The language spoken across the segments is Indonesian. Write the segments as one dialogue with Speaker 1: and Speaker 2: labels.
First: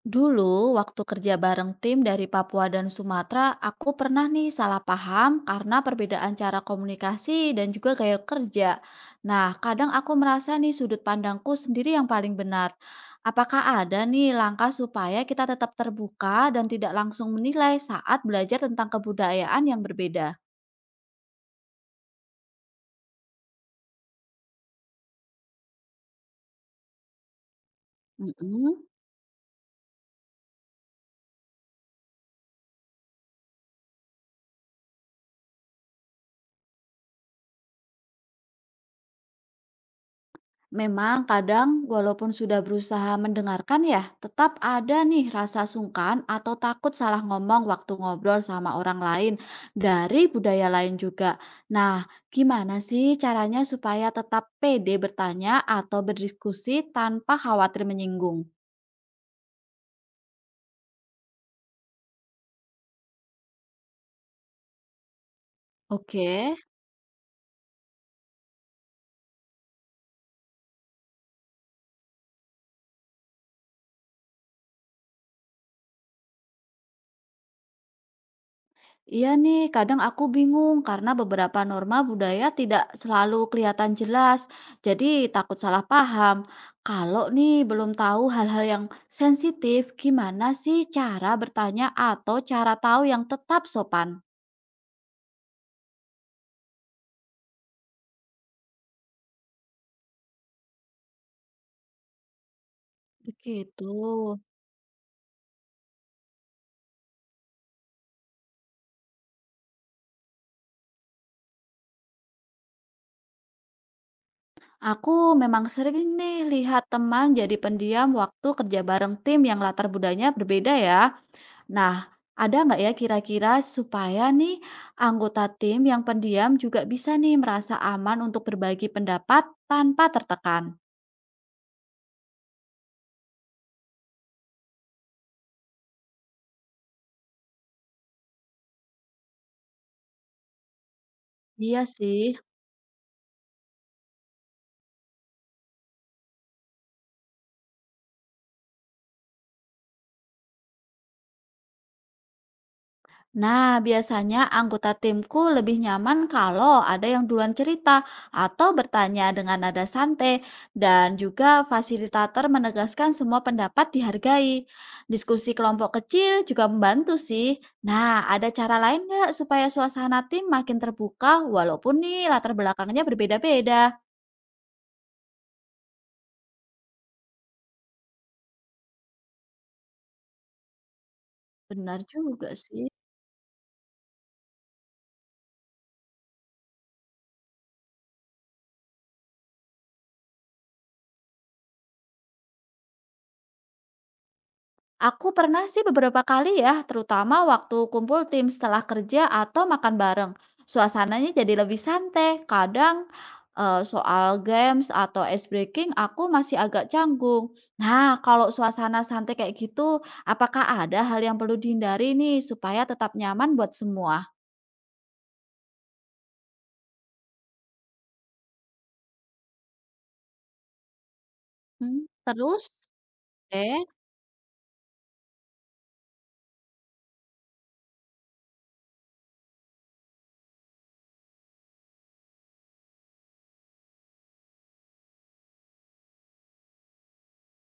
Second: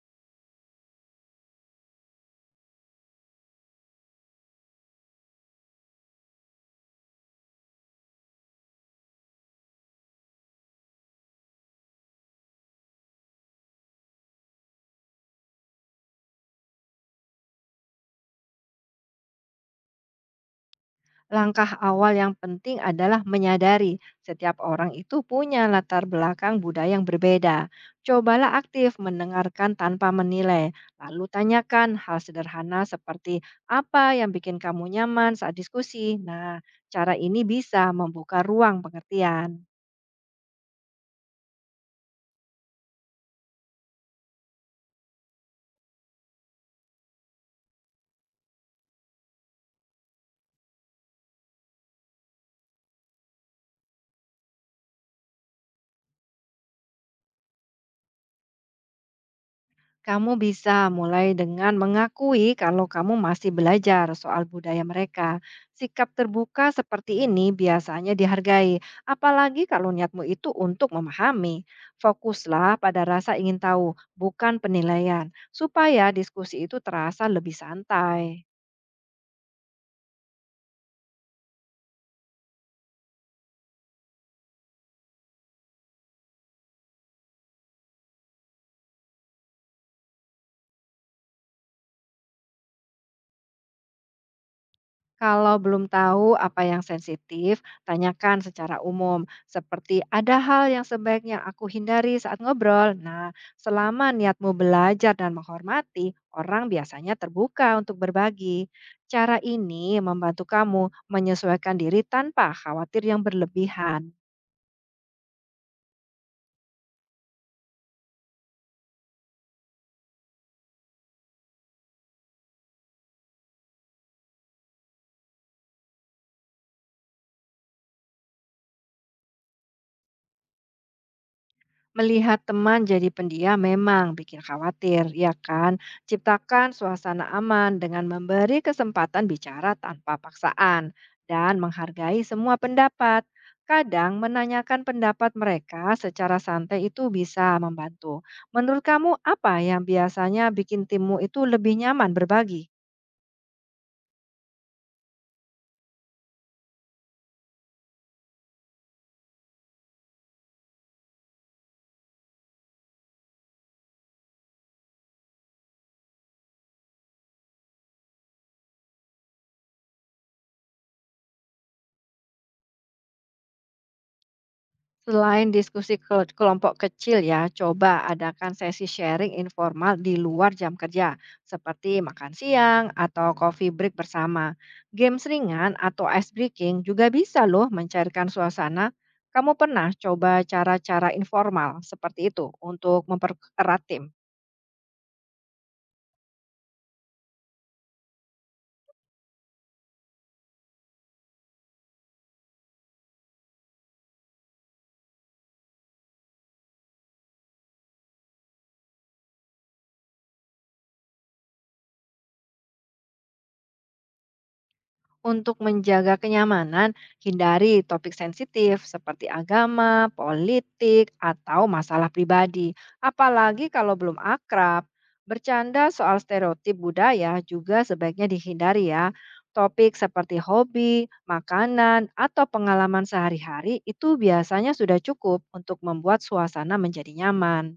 Speaker 1: Dulu, waktu kerja bareng tim dari Papua dan Sumatera, aku pernah nih salah paham karena perbedaan cara komunikasi dan juga gaya kerja. Nah, kadang aku merasa nih sudut pandangku sendiri yang paling benar. Apakah ada nih langkah supaya kita tetap terbuka dan tidak langsung menilai saat belajar tentang kebudayaan yang berbeda?
Speaker 2: Langkah awal yang penting adalah menyadari setiap orang itu punya latar belakang budaya yang berbeda. Cobalah
Speaker 1: Mm-mm.
Speaker 2: aktif mendengarkan tanpa menilai, lalu tanyakan hal sederhana seperti apa yang bikin kamu nyaman saat diskusi. Nah, cara ini bisa membuka ruang pengertian.
Speaker 1: Memang kadang walaupun sudah berusaha mendengarkan ya, tetap ada nih rasa sungkan atau takut salah ngomong waktu ngobrol sama orang lain dari budaya lain juga. Nah, gimana sih caranya supaya tetap pede bertanya atau berdiskusi tanpa khawatir menyinggung?
Speaker 2: Kamu bisa mulai dengan mengakui kalau kamu masih belajar soal budaya mereka. Sikap
Speaker 1: Oke.
Speaker 2: terbuka seperti ini biasanya dihargai, apalagi kalau niatmu itu untuk memahami. Fokuslah pada rasa ingin tahu, bukan penilaian, supaya diskusi itu terasa lebih santai.
Speaker 1: Iya nih, kadang aku bingung karena beberapa norma budaya tidak selalu kelihatan jelas, jadi takut salah paham. Kalau nih belum tahu hal-hal yang sensitif, gimana sih cara bertanya atau cara tahu yang tetap sopan?
Speaker 2: Kalau belum tahu apa yang sensitif, tanyakan secara umum, seperti ada hal yang sebaiknya aku hindari saat ngobrol. Nah,
Speaker 1: Begitu.
Speaker 2: selama niatmu belajar dan menghormati, orang biasanya terbuka untuk berbagi. Cara ini membantu kamu menyesuaikan diri tanpa khawatir yang berlebihan.
Speaker 1: Aku memang sering nih lihat teman jadi pendiam waktu kerja bareng tim yang latar budayanya berbeda ya. Nah, ada nggak ya kira-kira supaya nih anggota tim yang pendiam juga bisa nih merasa aman untuk berbagi pendapat tanpa tertekan?
Speaker 2: Melihat teman jadi pendiam memang bikin khawatir, ya kan? Ciptakan suasana aman dengan memberi kesempatan bicara tanpa paksaan dan
Speaker 1: Iya
Speaker 2: menghargai
Speaker 1: sih.
Speaker 2: semua pendapat. Kadang menanyakan pendapat mereka secara santai itu bisa membantu. Menurut kamu apa yang biasanya bikin timmu itu lebih nyaman berbagi?
Speaker 1: Nah, biasanya anggota timku lebih nyaman kalau ada yang duluan cerita atau bertanya dengan nada santai, dan juga fasilitator menegaskan semua pendapat dihargai. Diskusi kelompok kecil juga membantu sih. Nah, ada cara lain nggak supaya suasana tim makin terbuka, walaupun nih latar belakangnya berbeda-beda?
Speaker 2: Selain diskusi kelompok kecil ya, coba adakan sesi sharing informal di luar jam kerja,
Speaker 1: Benar
Speaker 2: seperti makan
Speaker 1: juga sih.
Speaker 2: siang atau coffee break bersama. Games ringan atau ice breaking juga bisa loh mencairkan suasana. Kamu pernah coba cara-cara informal seperti itu untuk mempererat tim?
Speaker 1: Aku pernah sih beberapa kali ya, terutama waktu kumpul tim setelah kerja atau makan bareng. Suasananya jadi lebih santai. Kadang soal games atau ice breaking aku masih agak canggung. Nah, kalau suasana santai kayak gitu, apakah ada hal yang perlu dihindari nih supaya tetap nyaman buat semua?
Speaker 2: Untuk menjaga kenyamanan, hindari topik sensitif seperti agama, politik, atau
Speaker 1: Hmm,
Speaker 2: masalah
Speaker 1: terus?
Speaker 2: pribadi. Apalagi
Speaker 1: Oke.
Speaker 2: kalau belum akrab, bercanda soal stereotip budaya juga sebaiknya dihindari ya. Topik seperti hobi, makanan, atau pengalaman sehari-hari itu biasanya sudah cukup untuk membuat suasana menjadi nyaman.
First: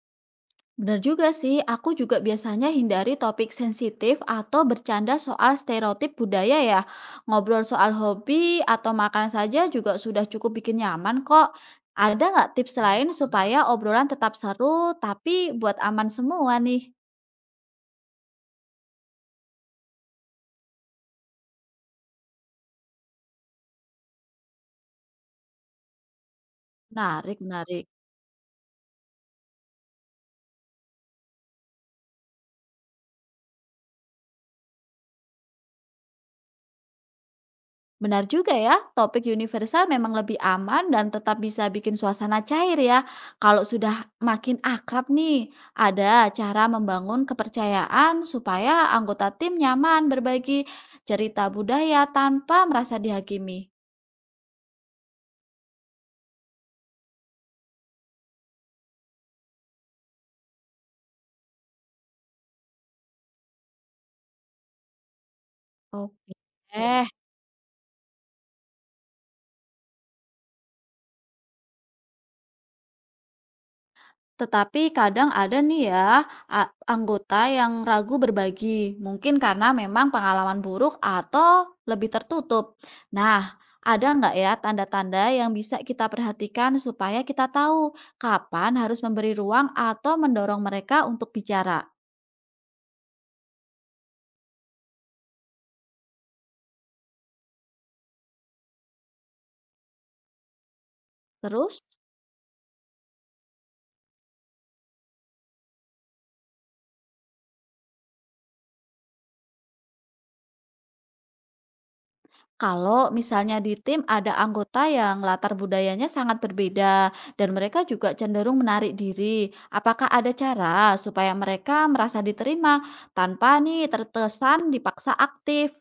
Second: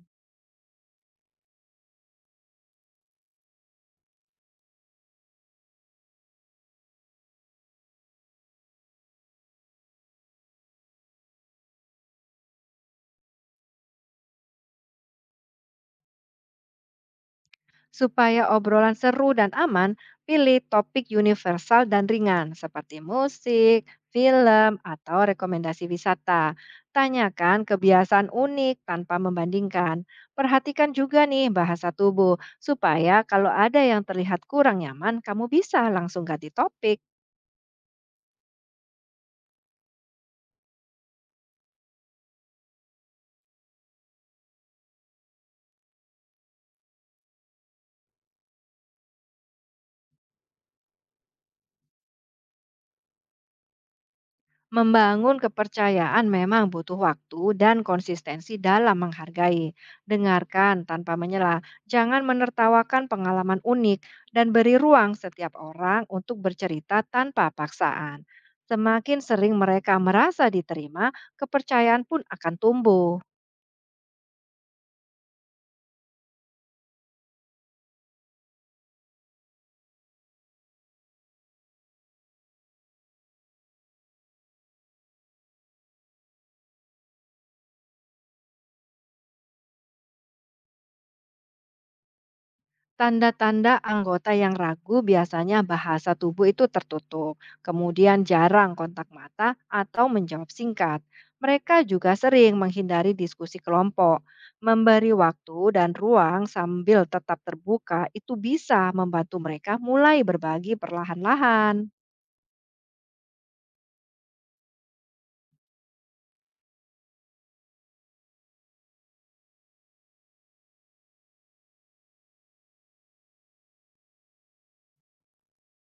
Speaker 1: Bener juga sih, aku juga biasanya hindari topik sensitif atau bercanda soal stereotip budaya ya. Ngobrol soal hobi atau makan saja juga sudah cukup bikin nyaman kok. Ada nggak tips lain supaya obrolan tetap seru tapi buat aman semua nih?
Speaker 2: Supaya obrolan seru dan aman, pilih topik universal dan ringan seperti musik, film, atau rekomendasi wisata.
Speaker 1: Menarik,
Speaker 2: Tanyakan
Speaker 1: menarik.
Speaker 2: kebiasaan unik tanpa membandingkan. Perhatikan juga nih bahasa tubuh, supaya kalau ada yang terlihat kurang nyaman, kamu bisa langsung ganti topik.
Speaker 1: Benar juga ya, topik universal memang lebih aman dan tetap bisa bikin suasana cair ya. Kalau sudah makin akrab nih, ada cara membangun kepercayaan supaya anggota tim nyaman berbagi cerita budaya tanpa merasa dihakimi.
Speaker 2: Membangun kepercayaan memang butuh waktu dan konsistensi dalam menghargai. Dengarkan tanpa menyela, jangan menertawakan pengalaman unik, dan beri ruang setiap orang
Speaker 1: Oke.
Speaker 2: untuk bercerita tanpa paksaan. Semakin sering mereka merasa diterima, kepercayaan pun akan tumbuh.
Speaker 1: Tetapi kadang ada nih ya, anggota yang ragu berbagi, mungkin karena memang pengalaman buruk atau lebih tertutup. Nah, ada nggak ya tanda-tanda yang bisa kita perhatikan supaya kita tahu kapan harus memberi ruang atau mendorong mereka untuk bicara?
Speaker 2: Tanda-tanda anggota yang ragu biasanya bahasa tubuh itu tertutup, kemudian jarang kontak mata atau menjawab singkat.
Speaker 1: Terus?
Speaker 2: Mereka juga sering menghindari diskusi kelompok. Memberi waktu dan ruang sambil tetap terbuka itu bisa membantu mereka mulai berbagi perlahan-lahan.
Speaker 1: Kalau misalnya di tim ada anggota yang latar budayanya sangat berbeda dan mereka juga cenderung menarik diri, apakah ada cara supaya mereka merasa diterima tanpa nih tertesan dipaksa aktif?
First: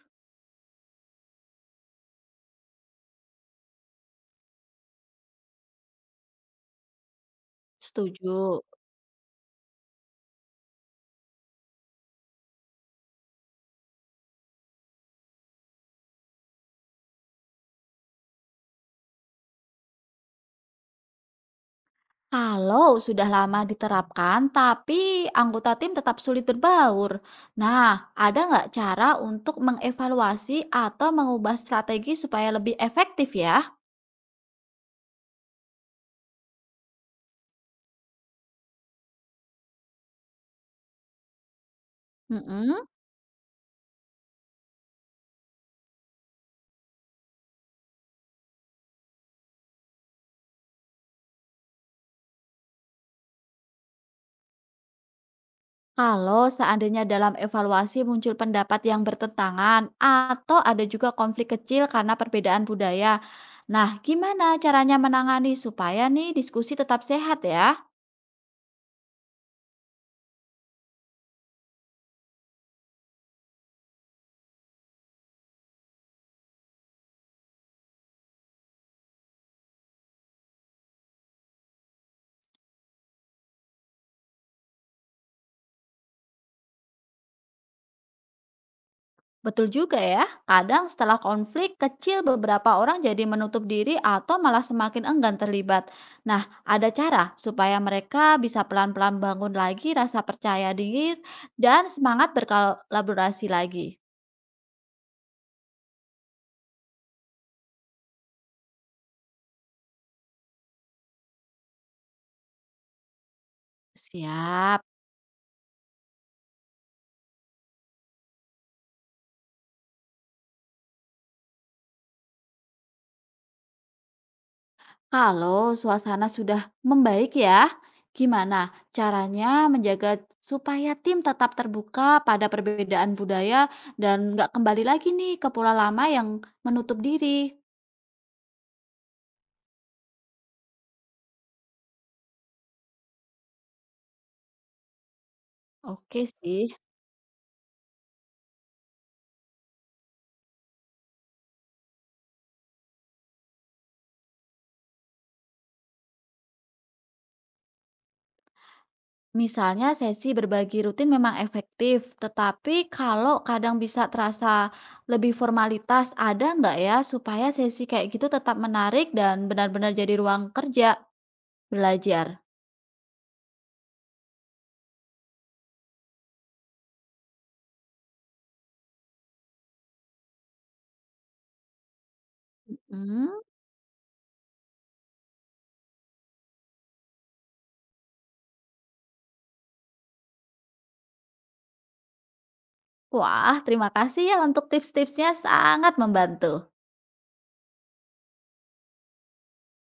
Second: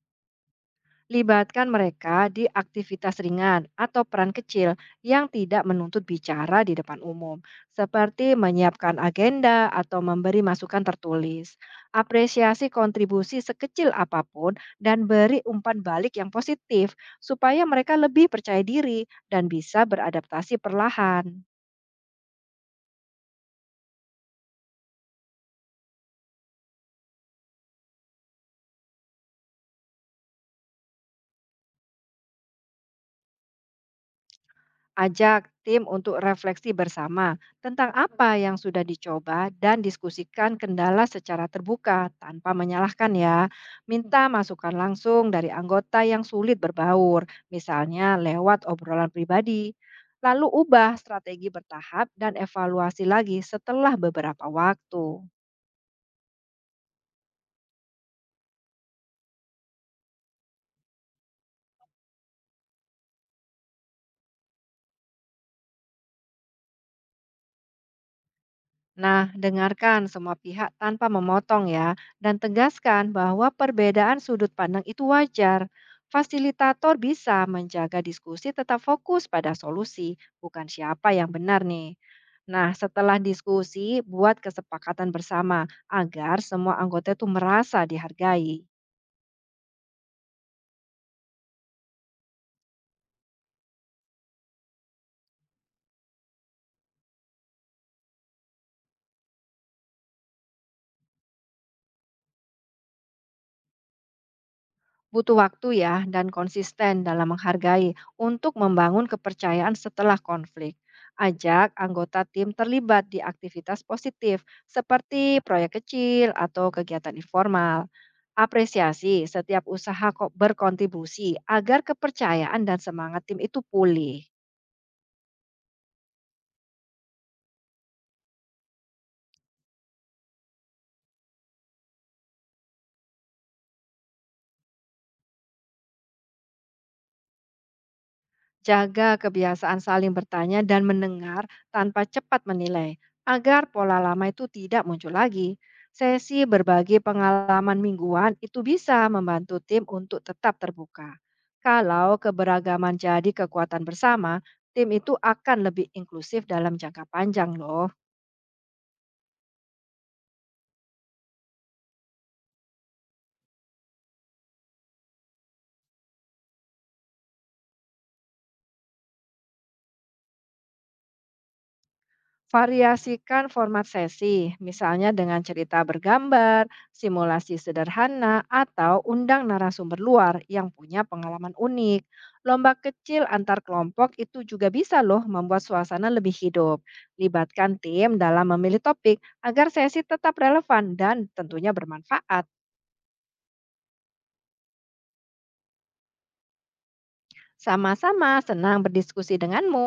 Speaker 2: Libatkan mereka di aktivitas ringan atau peran kecil yang tidak menuntut bicara di depan umum, seperti
Speaker 1: Setuju.
Speaker 2: menyiapkan agenda atau memberi masukan tertulis. Apresiasi kontribusi sekecil apapun dan beri umpan balik yang positif supaya mereka lebih percaya diri dan bisa beradaptasi perlahan.
Speaker 1: Kalau sudah lama diterapkan tapi anggota tim tetap sulit berbaur, nah ada nggak cara untuk mengevaluasi atau mengubah strategi supaya lebih efektif ya?
Speaker 2: Ajak tim untuk refleksi bersama tentang apa yang sudah dicoba dan diskusikan kendala secara terbuka tanpa
Speaker 1: Mm-mm.
Speaker 2: menyalahkan ya. Minta masukan langsung dari anggota yang sulit berbaur, misalnya lewat obrolan pribadi. Lalu ubah strategi bertahap dan evaluasi lagi setelah beberapa waktu.
Speaker 1: Kalau seandainya dalam evaluasi muncul pendapat yang bertentangan atau ada juga konflik kecil karena perbedaan budaya. Nah, gimana caranya menangani supaya nih diskusi tetap sehat ya?
Speaker 2: Nah, dengarkan semua pihak tanpa memotong ya, dan tegaskan bahwa perbedaan sudut pandang itu wajar. Fasilitator bisa menjaga diskusi tetap fokus pada solusi, bukan siapa yang benar nih. Nah, setelah diskusi, buat kesepakatan bersama agar semua anggota itu merasa dihargai.
Speaker 1: Betul juga ya, kadang setelah konflik kecil beberapa orang jadi menutup diri atau malah semakin enggan terlibat. Nah, ada cara supaya mereka bisa pelan-pelan bangun lagi rasa percaya diri dan semangat berkolaborasi lagi.
Speaker 2: Butuh waktu ya dan konsisten dalam menghargai untuk membangun kepercayaan setelah konflik. Ajak anggota tim terlibat di aktivitas positif
Speaker 1: Siap.
Speaker 2: seperti proyek kecil atau kegiatan informal. Apresiasi setiap usaha kok berkontribusi agar kepercayaan dan semangat tim itu pulih.
Speaker 1: Kalau suasana sudah membaik ya, gimana caranya menjaga supaya tim tetap terbuka pada perbedaan budaya dan nggak kembali lagi nih ke pola lama yang menutup diri?
Speaker 2: Jaga kebiasaan saling bertanya dan mendengar tanpa cepat menilai, agar pola lama itu tidak muncul lagi.
Speaker 1: Oke
Speaker 2: Sesi
Speaker 1: sih,
Speaker 2: berbagi pengalaman mingguan itu bisa membantu tim untuk tetap terbuka. Kalau keberagaman jadi kekuatan bersama, tim itu akan lebih inklusif dalam jangka panjang loh.
Speaker 1: misalnya sesi berbagi rutin memang efektif, tetapi kalau kadang bisa terasa lebih formalitas, ada nggak ya supaya sesi kayak gitu tetap menarik dan benar-benar jadi ruang kerja belajar?
Speaker 2: Variasikan format sesi, misalnya dengan cerita bergambar, simulasi sederhana, atau undang narasumber luar yang punya pengalaman unik. Lomba kecil
Speaker 1: Hmm?
Speaker 2: antar kelompok itu juga bisa loh membuat suasana lebih hidup. Libatkan tim dalam memilih topik agar sesi tetap relevan dan tentunya bermanfaat.
Speaker 1: Wah, terima kasih ya untuk tips-tipsnya, sangat membantu.
Speaker 2: Sama-sama senang berdiskusi denganmu.